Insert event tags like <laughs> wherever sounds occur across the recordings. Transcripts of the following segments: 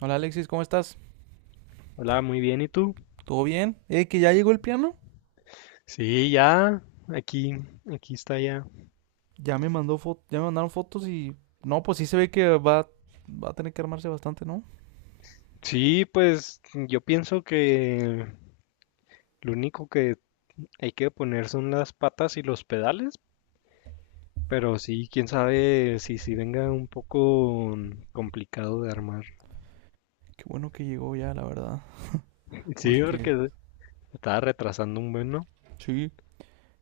Hola Alexis, ¿cómo estás? Hola, muy bien, ¿y tú? ¿Todo bien? Que ya llegó el piano. Sí, ya, aquí, aquí está ya. Ya me mandaron fotos y no, pues sí se ve que va a tener que armarse bastante, ¿no? Sí, pues yo pienso que lo único que hay que poner son las patas y los pedales, pero sí, quién sabe si venga un poco complicado de armar. Qué bueno que llegó ya, la verdad, Sí, porque porque <laughs> se estaba retrasando un buen, ¿no? sí,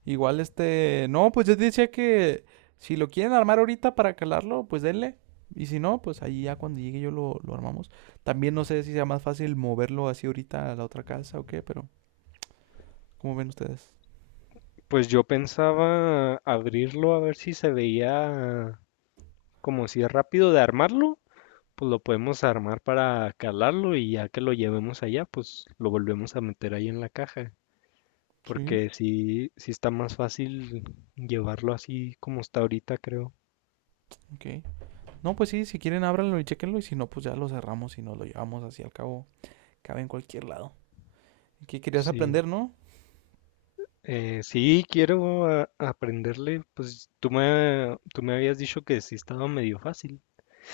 igual no, pues yo decía que si lo quieren armar ahorita para calarlo, pues denle. Y si no, pues ahí ya cuando llegue yo lo armamos. También no sé si sea más fácil moverlo así ahorita a la otra casa o qué, pero ¿cómo ven ustedes? Pues yo pensaba abrirlo a ver si se veía como si es rápido de armarlo. Pues lo podemos armar para calarlo y ya que lo llevemos allá, pues lo volvemos a meter ahí en la caja. Sí, Porque sí está más fácil llevarlo así como está ahorita, creo. ok. No, pues sí, si quieren ábranlo y chequenlo y si no, pues ya lo cerramos y nos lo llevamos así al cabo. Cabe en cualquier lado. ¿Qué querías Sí. aprender, no? Sí, quiero aprenderle. Pues tú me habías dicho que sí estaba medio fácil.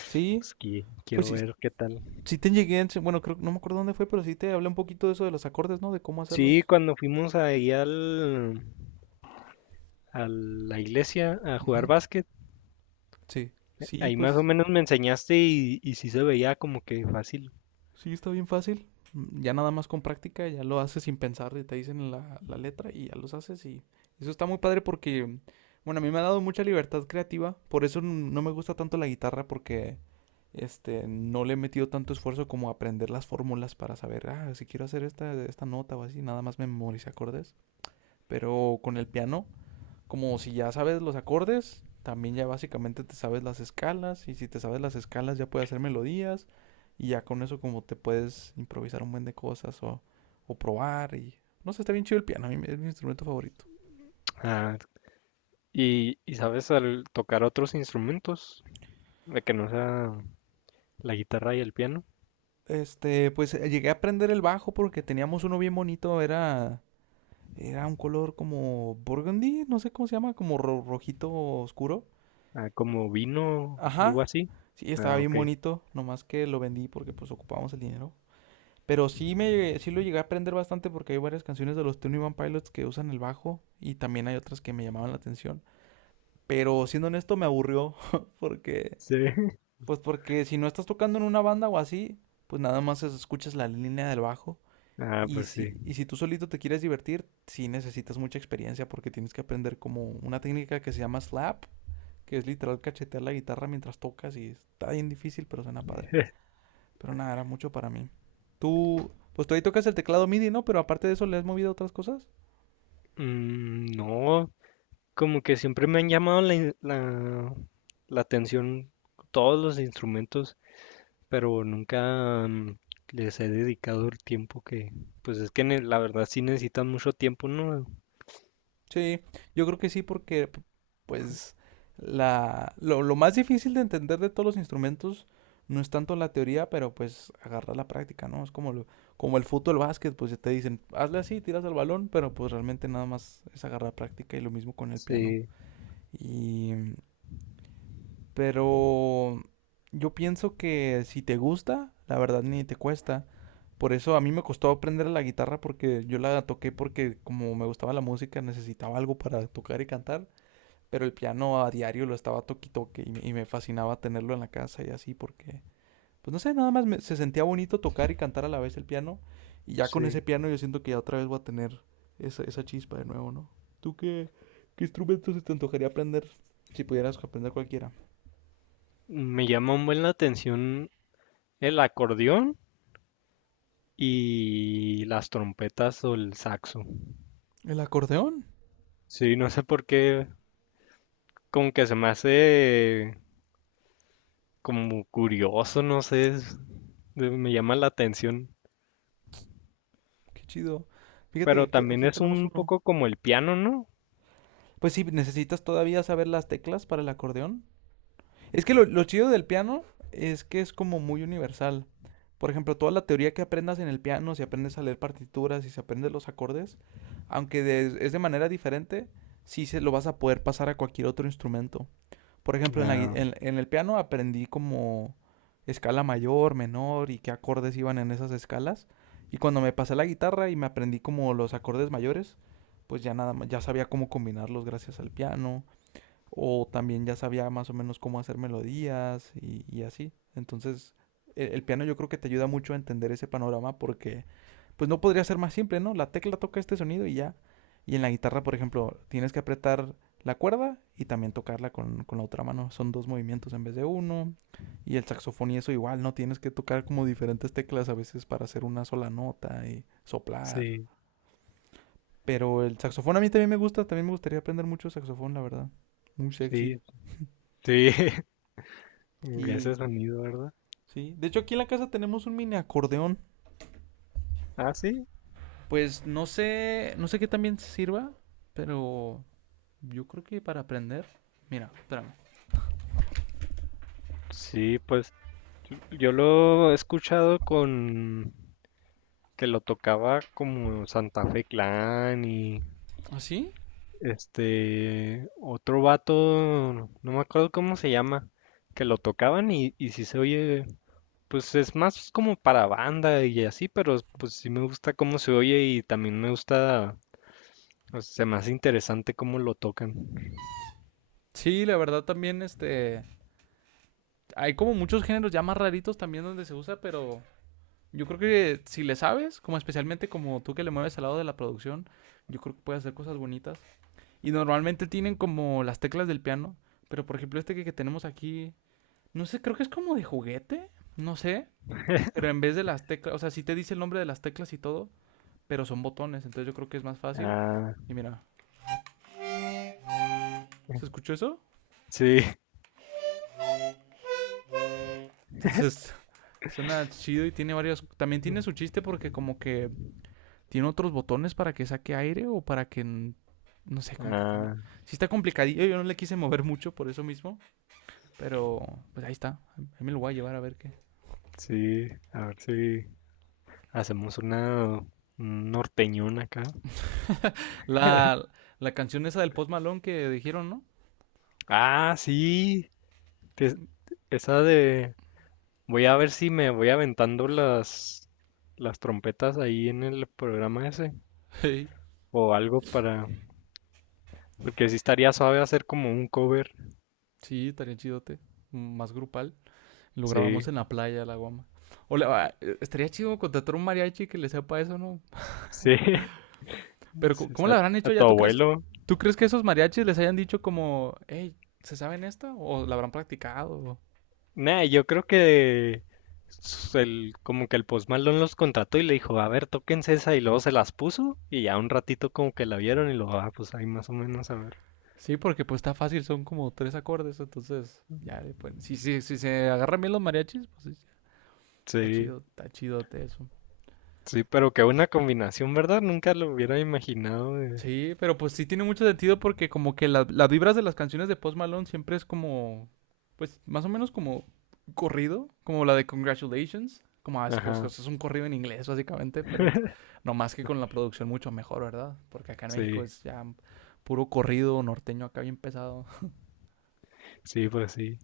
Sí, Pues que pues quiero sí, ver qué tal. sí te llegué, bueno, creo, no me acuerdo dónde fue, pero sí te hablé un poquito de eso de los acordes, ¿no? De cómo Sí, hacerlos. cuando fuimos a la iglesia a jugar Ujú. básquet, Sí, sí, ahí más o pues menos me enseñaste y sí se veía como que fácil. sí, está bien fácil. Ya nada más con práctica, ya lo haces sin pensar, y te dicen la letra y ya los haces y eso está muy padre porque, bueno, a mí me ha dado mucha libertad creativa, por eso no me gusta tanto la guitarra porque no le he metido tanto esfuerzo como aprender las fórmulas para saber, ah, si quiero hacer esta nota o así, nada más me memoricé acordes. Pero con el piano, como si ya sabes los acordes, también ya básicamente te sabes las escalas, y si te sabes las escalas ya puedes hacer melodías, y ya con eso como te puedes improvisar un buen de cosas o probar, y no sé, está bien chido el piano, a mí es mi instrumento favorito. Ah. Y sabes, al tocar otros instrumentos, de que no sea la guitarra y el piano, Pues llegué a aprender el bajo porque teníamos uno bien bonito, era un color como burgundy, no sé cómo se llama, como rojito oscuro. ah, como vino, algo Ajá. así. Sí, estaba Ah, bien ok. bonito, nomás que lo vendí porque pues ocupábamos el dinero. Pero sí lo llegué a aprender bastante porque hay varias canciones de los Twenty One Pilots que usan el bajo y también hay otras que me llamaban la atención. Pero siendo honesto me aburrió <laughs> porque Sí. <laughs> pues porque si no estás tocando en una banda o así, pues nada más escuchas la línea del bajo. Ah, pues sí. Y si tú solito te quieres divertir, sí necesitas mucha experiencia porque tienes que aprender como una técnica que se llama slap, que es literal cachetear la guitarra mientras tocas y está bien difícil, pero suena padre. Pero nada, era mucho para mí. Pues tú ahí tocas el teclado MIDI, ¿no? Pero aparte de eso, ¿le has movido a otras cosas? Mm, no, como que siempre me han llamado la atención todos los instrumentos, pero nunca les he dedicado el tiempo que, pues es que la verdad sí necesitan mucho tiempo, ¿no? Sí, yo creo que sí, porque pues lo más difícil de entender de todos los instrumentos no es tanto la teoría, pero pues agarrar la práctica, ¿no? Es como como el fútbol, el básquet, pues ya te dicen, hazle así, tiras al balón, pero pues realmente nada más es agarrar práctica y lo mismo con el piano. Sí, Y pero yo pienso que si te gusta, la verdad ni te cuesta. Por eso a mí me costó aprender la guitarra porque yo la toqué porque como me gustaba la música necesitaba algo para tocar y cantar. Pero el piano a diario lo estaba toque y toque y me fascinaba tenerlo en la casa y así porque, pues no sé, nada más me- se sentía bonito tocar y cantar a la vez el piano. Y ya con ese sí. piano yo siento que ya otra vez voy a tener esa chispa de nuevo, ¿no? ¿Tú qué, ¿Qué instrumento se te antojaría aprender si pudieras aprender cualquiera? Me llama un buen la atención el acordeón y las trompetas o el saxo. El acordeón, Sí, no sé por qué, como que se me hace como curioso, no sé, me llama la atención. qué chido. Fíjate que Pero también aquí es tenemos un uno. poco como el piano, ¿no? Pues sí, necesitas todavía saber las teclas para el acordeón. Es que lo chido del piano es que es como muy universal. Por ejemplo, toda la teoría que aprendas en el piano, si aprendes a leer partituras, si se aprendes los acordes, aunque es de manera diferente, sí se lo vas a poder pasar a cualquier otro instrumento. Por ejemplo, en, la gui- Ah, en el piano aprendí como escala mayor, menor y qué acordes iban en esas escalas. Y cuando me pasé a la guitarra y me aprendí como los acordes mayores, pues ya nada más, ya sabía cómo combinarlos gracias al piano o también ya sabía más o menos cómo hacer melodías y así. Entonces, piano yo creo que te ayuda mucho a entender ese panorama porque, pues no podría ser más simple, ¿no? La tecla toca este sonido y ya. Y en la guitarra, por ejemplo, tienes que apretar la cuerda y también tocarla con la otra mano. Son dos movimientos en vez de uno. Y el saxofón y eso igual, ¿no? Tienes que tocar como diferentes teclas a veces para hacer una sola nota y soplar. sí, Pero el saxofón a mí también me gusta, también me gustaría aprender mucho saxofón, la verdad. Muy sexy. sí, sí, <laughs> ese Y sonido, ¿verdad? sí, de hecho aquí en la casa tenemos un mini acordeón. Ah, sí. Pues no sé, no sé qué también sirva, pero yo creo que para aprender. Mira, espérame. Sí, pues yo lo he escuchado con que lo tocaba como Santa Fe Clan y, ¿Así? este, otro vato, no me acuerdo cómo se llama, que lo tocaban y si se oye, pues es más como para banda y así, pero pues sí me gusta cómo se oye y también me gusta, o sea, se me hace interesante cómo lo tocan. Sí, la verdad también hay como muchos géneros ya más raritos también donde se usa, pero yo creo que si le sabes, como especialmente como tú que le mueves al lado de la producción, yo creo que puedes hacer cosas bonitas. Y normalmente tienen como las teclas del piano, pero por ejemplo que tenemos aquí, no sé, creo que es como de juguete, no sé. Pero en vez de las teclas, o sea, sí te dice el nombre de las teclas y todo, pero son botones, entonces yo creo que es más fácil. Ah, Y mira, ¿se escuchó eso? sí, Entonces <laughs> suena chido y tiene varios... También tiene su <laughs> chiste porque como que tiene otros botones para que saque aire o para que... No sé, como que cambien. ah, Sí está complicadillo, yo no le quise mover mucho por eso mismo, pero pues ahí está. Ahí me lo voy a llevar a ver qué. sí, a ver si hacemos una un norteñón acá. La, la canción esa del Post Malone que dijeron, ¿no? Ah, sí, te- <laughs> esa de... Voy a ver si me voy aventando las trompetas ahí en el programa ese Hey, o algo para... Porque sí estaría suave hacer como un cover. sí, estaría chidote. Más grupal. Lo grabamos Sí, en la playa, la guama. O la estaría chido contratar un mariachi que le sepa eso, ¿no? sí. <laughs> Pero Sí, ¿cómo lo A, habrán a hecho ya? tu abuelo. ¿Tú crees que esos mariachis les hayan dicho como, hey, ¿se saben esta? ¿O la habrán practicado? Nah, yo creo que como que el Post Malone los contrató y le dijo, a ver, tóquense esa y luego se las puso y ya un ratito como que la vieron y lo, ah, pues ahí más o menos a ver. Sí, porque pues está fácil, son como tres acordes, entonces ya, si, si se agarran bien los mariachis, pues sí, está Sí, chido, está chidote eso. sí, pero qué buena combinación, ¿verdad? Nunca lo hubiera imaginado, eh. Sí, pero pues sí tiene mucho sentido porque como que las vibras de las canciones de Post Malone siempre es como, pues más o menos como corrido, como la de Congratulations, como ah, Ajá, es un corrido en inglés básicamente, pero no más que con la producción mucho mejor, ¿verdad? Porque acá en México sí, es ya puro corrido norteño acá bien pesado. Sí.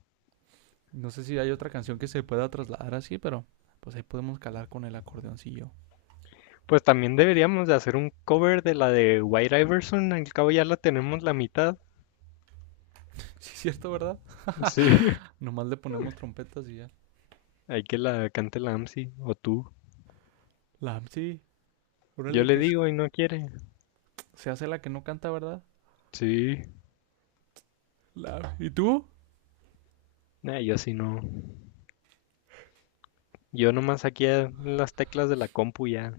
No sé si hay otra canción que se pueda trasladar así, pero pues ahí podemos calar con el acordeoncillo. Pues también deberíamos de hacer un cover de la de White Iverson, al cabo ya la tenemos la mitad. <laughs> Sí, es cierto, ¿verdad? Sí, <laughs> Nomás le ponemos trompetas y ya. hay que la cante la AMSI o tú. Sí, Yo órale, le digo y no quiere. se hace la que no canta, ¿verdad? Sí, ¿Y tú? nah, yo sí no. Yo nomás aquí a las teclas de la compu ya.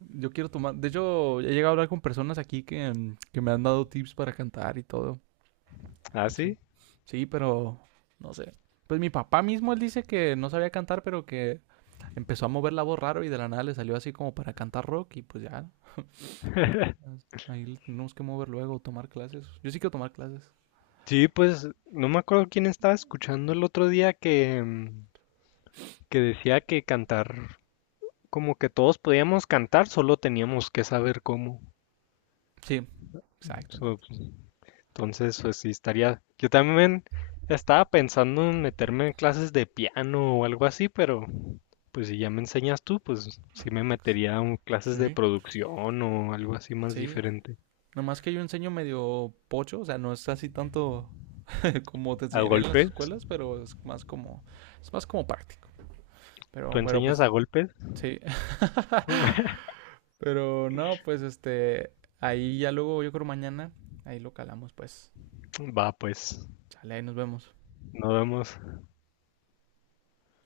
Yo quiero tomar. De hecho, he llegado a hablar con personas aquí que, que me han dado tips para cantar y todo. ¿Ah, Está chido. sí? Sí, pero no sé. Pues mi papá mismo, él dice que no sabía cantar, pero que empezó a mover la voz raro y de la nada le salió así como para cantar rock y pues ya. Ahí, Ahí le tenemos que mover luego, tomar clases. Yo sí quiero tomar clases. Sí, pues no me acuerdo quién estaba escuchando el otro día que, que decía que cantar, como que todos podíamos cantar, solo teníamos que saber cómo. Sí, So, exactamente. pues, entonces, pues sí, estaría. Yo también estaba pensando en meterme en clases de piano o algo así, pero pues si ya me enseñas tú, pues sí me metería en clases de Sí. producción o algo así más Sí. diferente. Nomás que yo enseño medio pocho, o sea, no es así tanto <laughs> como te ¿A enseñarían en las golpes? escuelas, pero es más como práctico. ¿Tú enseñas a Pues, golpes? sí. <laughs> <laughs> Pero no, Pues ahí ya luego, yo creo mañana, ahí lo calamos, pues. Va, pues, Chale, ahí nos vemos. nos vemos.